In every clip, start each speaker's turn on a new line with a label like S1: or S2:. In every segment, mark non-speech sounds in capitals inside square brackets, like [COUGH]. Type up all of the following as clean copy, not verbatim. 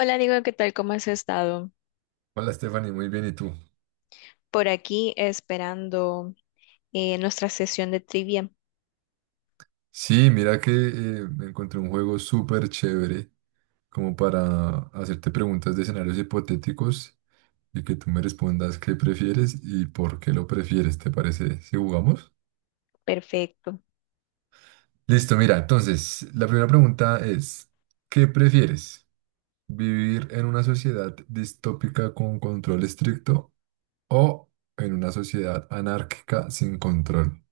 S1: Hola, Diego, ¿qué tal? ¿Cómo has estado?
S2: Hola Stephanie, muy bien, ¿y tú?
S1: Por aquí esperando nuestra sesión de trivia.
S2: Sí, mira que me encontré un juego súper chévere como para hacerte preguntas de escenarios hipotéticos y que tú me respondas qué prefieres y por qué lo prefieres, ¿te parece si jugamos?
S1: Perfecto.
S2: Listo, mira, entonces la primera pregunta es, ¿qué prefieres? ¿Vivir en una sociedad distópica con control estricto o en una sociedad anárquica sin control?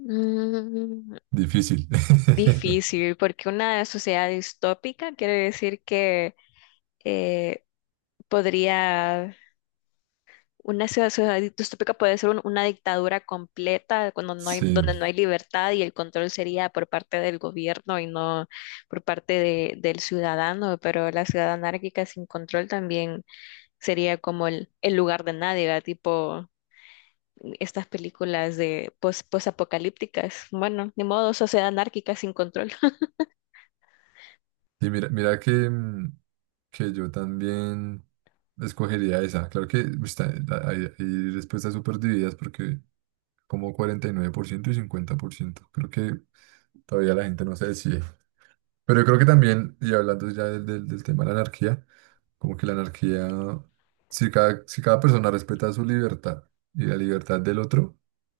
S1: Mm,
S2: Difícil. [LAUGHS]
S1: difícil, porque una sociedad distópica quiere decir que eh, podría, una sociedad distópica puede ser una dictadura completa cuando no hay,
S2: Sí.
S1: donde no hay libertad y el control sería por parte del gobierno y no por parte del ciudadano, pero la ciudad anárquica sin control también sería como el lugar de nadie, ¿verdad? Tipo estas películas de post, apocalípticas. Bueno, ni modo, sociedad anárquica sin control. [LAUGHS]
S2: Y mira que que yo también escogería esa. Claro que está- hay respuestas súper divididas porque como 49 por ciento y 50 por ciento. Creo que todavía la gente no se decide. Pero yo creo que también, y hablando ya del tema de la anarquía, como que la anarquía, si cada persona respeta su libertad y la libertad del otro,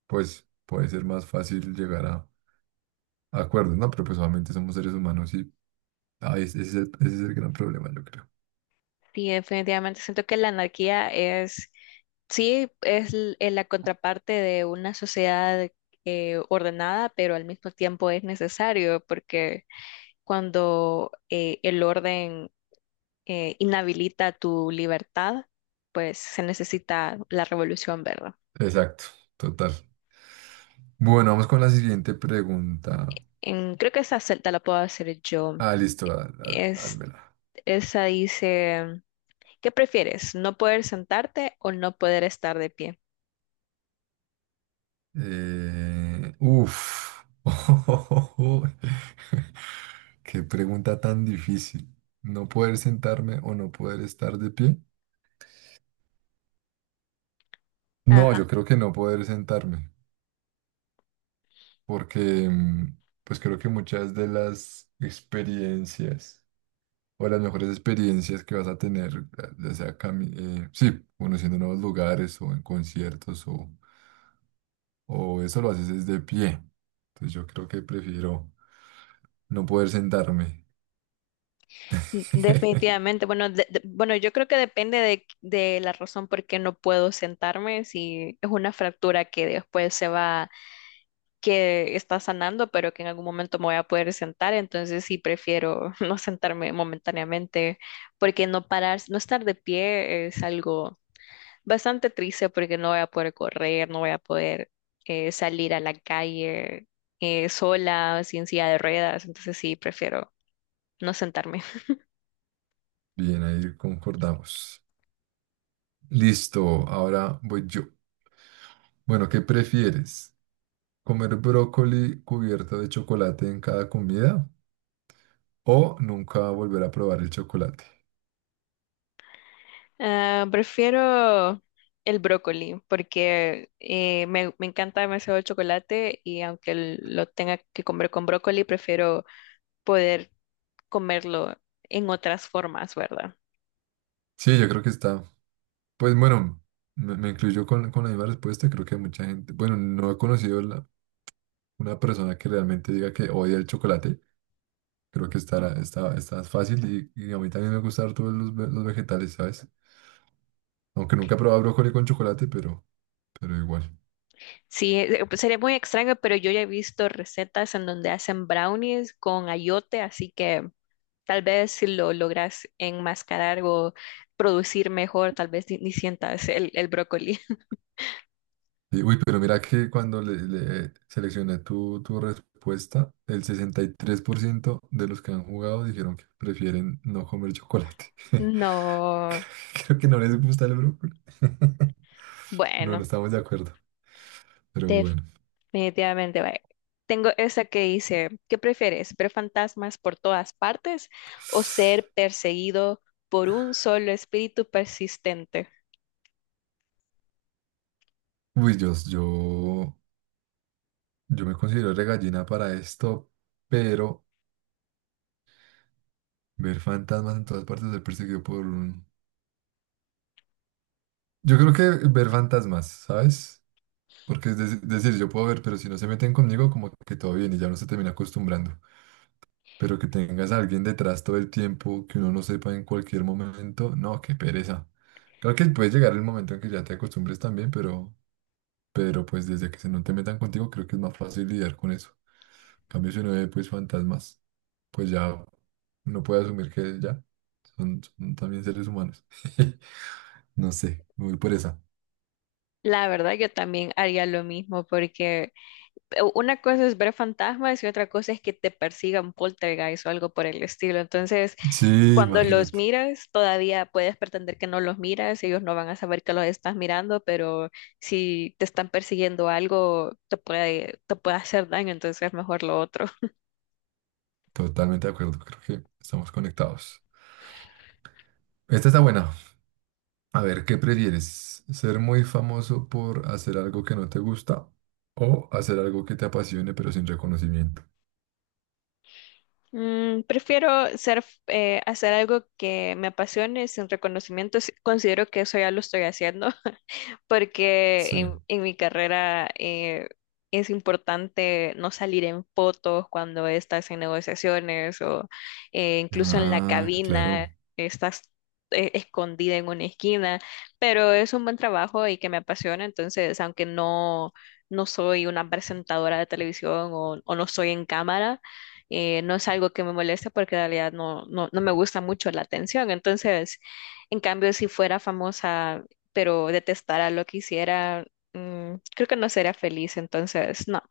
S2: pues puede ser más fácil llegar a acuerdos, ¿no? Pero pues obviamente somos seres humanos y ese es el gran problema, yo creo.
S1: Sí, definitivamente siento que la anarquía es, sí, es la contraparte de una sociedad ordenada, pero al mismo tiempo es necesario porque cuando el orden inhabilita tu libertad, pues se necesita la revolución, ¿verdad?
S2: Exacto, total. Bueno, vamos con la siguiente pregunta.
S1: Creo que esa te la puedo hacer yo.
S2: Ah, listo,
S1: Es,
S2: házmela.
S1: esa dice, ¿qué prefieres? ¿No poder sentarte o no poder estar de pie?
S2: Uf. [LAUGHS] Qué pregunta tan difícil. ¿No poder sentarme o no poder estar de pie? No,
S1: Ajá.
S2: yo creo que no poder sentarme, porque pues creo que muchas de las experiencias o las mejores experiencias que vas a tener, eh, ya sea cami- sí, conociendo nuevos lugares o en conciertos o eso lo haces es de pie. Entonces yo creo que prefiero no poder sentarme. [LAUGHS]
S1: Definitivamente. Bueno, bueno, yo creo que depende de la razón por qué no puedo sentarme, si es una fractura que después se va, que está sanando, pero que en algún momento me voy a poder sentar, entonces sí prefiero [LAUGHS] no sentarme momentáneamente, porque no parar, no estar de pie es algo bastante triste porque no voy a poder correr, no voy a poder salir a la calle sola, sin silla de ruedas, entonces sí, prefiero no sentarme. [LAUGHS]
S2: Bien, ahí concordamos. Listo, ahora voy yo. Bueno, ¿qué prefieres? ¿Comer brócoli cubierto de chocolate en cada comida o nunca volver a probar el chocolate?
S1: Ah, prefiero el brócoli porque me encanta demasiado el chocolate y aunque lo tenga que comer con brócoli, prefiero poder comerlo en otras formas, ¿verdad?
S2: Sí, yo creo que está. Pues bueno, me incluyo con la misma respuesta. Creo que mucha gente, bueno, no he conocido una persona que realmente diga que odia el chocolate. Creo que está fácil y a mí también me gustan todos los, los vegetales, ¿sabes? Aunque nunca he probado brócoli con chocolate, pero igual.
S1: Sí, pues, sería muy extraño, pero yo ya he visto recetas en donde hacen brownies con ayote, así que tal vez si lo logras enmascarar o producir mejor, tal vez ni sientas el brócoli. [LAUGHS]
S2: Y, uy, pero mira que cuando le seleccioné tu respuesta, el 63 por ciento de los que han jugado dijeron que prefieren no comer chocolate. [LAUGHS]
S1: No,
S2: Creo que no les gusta el brócoli. [LAUGHS] No, no
S1: bueno,
S2: estamos de acuerdo, pero bueno.
S1: definitivamente. Vaya. Tengo esa que dice, ¿qué prefieres? ¿Ver fantasmas por todas partes o ser perseguido por un solo espíritu persistente?
S2: Uy, yo me considero regallina para esto, pero ver fantasmas en todas partes, ser perseguido por un... Yo creo que ver fantasmas, ¿sabes? Porque decir, yo puedo ver, pero si no se meten conmigo, como que todo bien y ya uno se termina acostumbrando. Pero que tengas a alguien detrás todo el tiempo, que uno no sepa en cualquier momento, no, qué pereza. Claro que puede llegar el momento en que ya te acostumbres también, pero pues desde que se no te metan contigo, creo que es más fácil lidiar con eso. En cambio, si uno ve pues fantasmas, pues ya uno puede asumir que ya son también seres humanos. [LAUGHS] No sé, me voy por esa.
S1: La verdad, yo también haría lo mismo porque una cosa es ver fantasmas y otra cosa es que te persigan poltergeist o algo por el estilo. Entonces,
S2: Sí,
S1: cuando los
S2: imagínate.
S1: miras, todavía puedes pretender que no los miras, ellos no van a saber que los estás mirando, pero si te están persiguiendo algo, te puede hacer daño, entonces es mejor lo otro.
S2: Totalmente de acuerdo, creo que estamos conectados. Esta está buena. A ver, ¿qué prefieres? ¿Ser muy famoso por hacer algo que no te gusta o hacer algo que te apasione pero sin reconocimiento?
S1: Mm, prefiero ser, hacer algo que me apasione sin reconocimiento. Considero que eso ya lo estoy haciendo,
S2: Sí.
S1: porque en mi carrera es importante no salir en fotos cuando estás en negociaciones o incluso en la
S2: Ah, claro.
S1: cabina, estás escondida en una esquina, pero es un buen trabajo y que me apasiona, entonces aunque no, no soy una presentadora de televisión o no soy en cámara, no es algo que me moleste porque en realidad no me gusta mucho la atención, entonces... En cambio, si fuera famosa pero detestara lo que hiciera, mm, creo que no sería feliz, entonces no,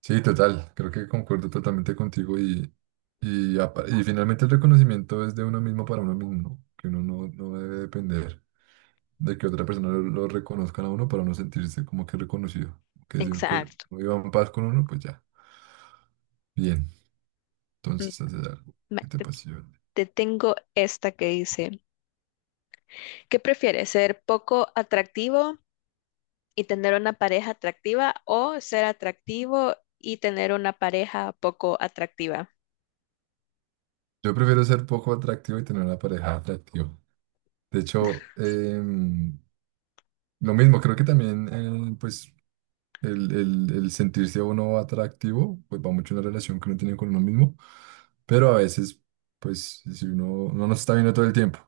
S2: Sí, total. Creo que concuerdo totalmente contigo y, y finalmente el reconocimiento es de uno mismo para uno mismo, ¿no? Que uno no, no debe depender de que otra persona lo reconozcan a uno para uno sentirse como que reconocido. Que si uno que
S1: exacto.
S2: uno iba en paz con uno, pues ya. Bien,
S1: Mm,
S2: entonces haces algo
S1: ma-
S2: que te
S1: Te,
S2: apasiona.
S1: te tengo esta que dice, ¿qué prefieres, ser poco atractivo y tener una pareja atractiva o ser atractivo y tener una pareja poco atractiva?
S2: Yo prefiero ser poco atractivo y tener una pareja atractiva. De hecho, lo mismo, creo que también, pues el sentirse uno atractivo, pues va mucho en la relación que uno tiene con uno mismo, pero a veces, pues si uno no nos está viendo todo el tiempo,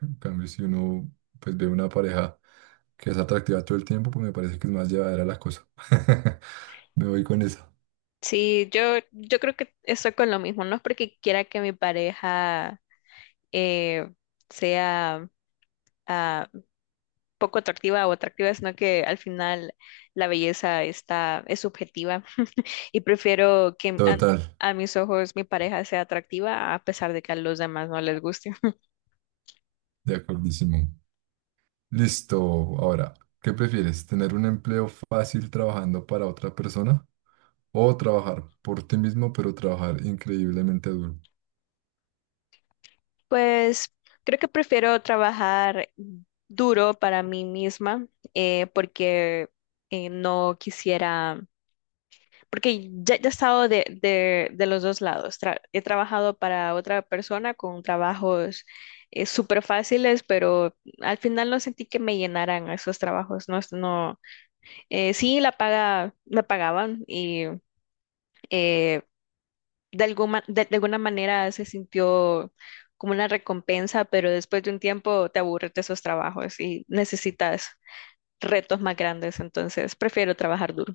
S2: en cambio si uno pues ve una pareja que es atractiva todo el tiempo, pues me parece que es más llevadera la cosa. [LAUGHS] Me voy con esa.
S1: Sí, yo creo que estoy con lo mismo, no es porque quiera que mi pareja eh, sea... ah, poco atractiva o atractiva, sino que al final la belleza es subjetiva y prefiero que
S2: Total,
S1: a mis ojos mi pareja sea atractiva a pesar de que a los demás no les guste. [LAUGHS]
S2: de acordísimo. Listo, ahora, ¿qué prefieres? ¿Tener un empleo fácil trabajando para otra persona o trabajar por ti mismo, pero trabajar increíblemente duro?
S1: Pues creo que prefiero trabajar duro para mí misma porque no quisiera, porque ya he estado de los dos lados. He trabajado para otra persona con trabajos súper fáciles, pero al final no sentí que me llenaran esos trabajos. No, no, sí, la paga, me pagaban y eh, de alguna, de alguna manera se sintió como una recompensa, pero después de un tiempo te aburres de esos trabajos y necesitas retos más grandes. Entonces, prefiero trabajar duro.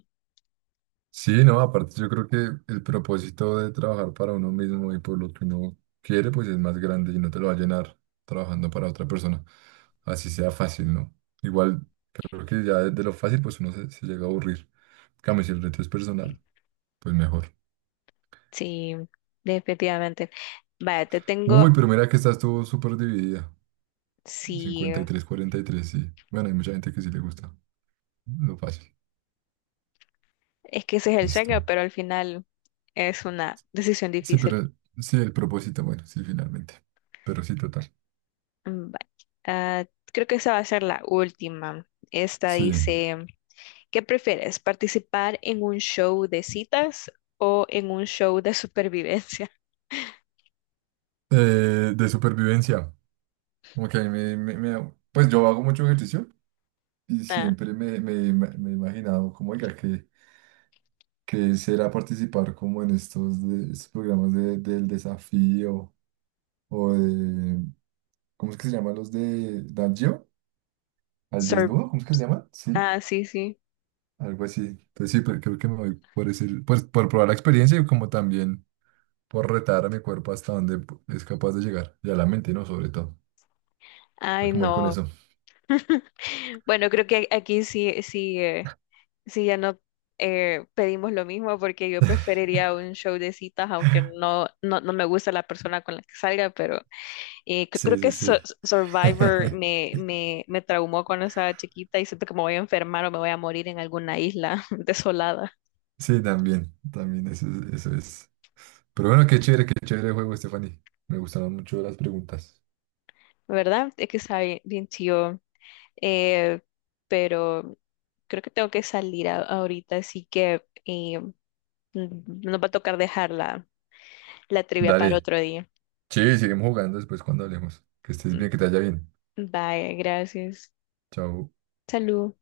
S2: Sí, no, aparte yo creo que el propósito de trabajar para uno mismo y por lo que uno quiere, pues es más grande y no te lo va a llenar trabajando para otra persona. Así sea fácil, ¿no? Igual, creo que ya de lo fácil, pues uno se llega a aburrir. En cambio, si el reto es personal, pues mejor.
S1: Sí, definitivamente. Vaya, te tengo.
S2: Uy, pero mira que esta estuvo súper dividida.
S1: Sí,
S2: 53 43 sí. Bueno, hay mucha gente que sí le gusta lo fácil.
S1: es que ese es el sueño,
S2: Listo.
S1: pero al final es una decisión
S2: Sí,
S1: difícil.
S2: pero sí, el propósito, bueno, sí, finalmente. Pero sí, total.
S1: Mm, vale. Ah, creo que esa va a ser la última. Esta
S2: Sí.
S1: dice, ¿qué prefieres? ¿Participar en un show de citas o en un show de supervivencia? [LAUGHS]
S2: De supervivencia. Ok, pues yo hago mucho ejercicio y
S1: Ah,
S2: siempre me he imaginado como, oiga, que será participar como en estos, estos programas del desafío o de, ¿cómo es que se llaman los de Nat Geo? ¿Al
S1: sur-
S2: desnudo? ¿Cómo es que se llaman? Sí,
S1: ah, sí, sí.
S2: algo así. Entonces sí, pero creo que me voy por decir, pues por probar la experiencia y como también por retar a mi cuerpo hasta donde es capaz de llegar y a la mente, ¿no? Sobre todo. Creo
S1: Ay,
S2: que me voy con
S1: no.
S2: eso.
S1: Bueno, creo que aquí sí, sí, sí ya no pedimos lo mismo, porque yo preferiría un show de citas, aunque no me gusta la persona con la que salga, pero eh, creo
S2: Sí, sí,
S1: que
S2: sí.
S1: Survivor
S2: [LAUGHS]
S1: me traumó cuando estaba chiquita y siento que me voy a enfermar o me voy a morir en alguna isla [LAUGHS] desolada,
S2: Sí, también, también eso, eso es. Pero bueno, qué chévere el juego, Stephanie. Me gustaron mucho las preguntas.
S1: ¿verdad? Es que está bien, bien chido. Eh, pero creo que tengo que salir ahorita, así que eh, n- nos va a tocar dejar la trivia para
S2: Dale.
S1: otro día.
S2: Sí, seguimos jugando después cuando hablemos. Que estés bien, que te vaya bien.
S1: Bye, gracias.
S2: Chao.
S1: Salud.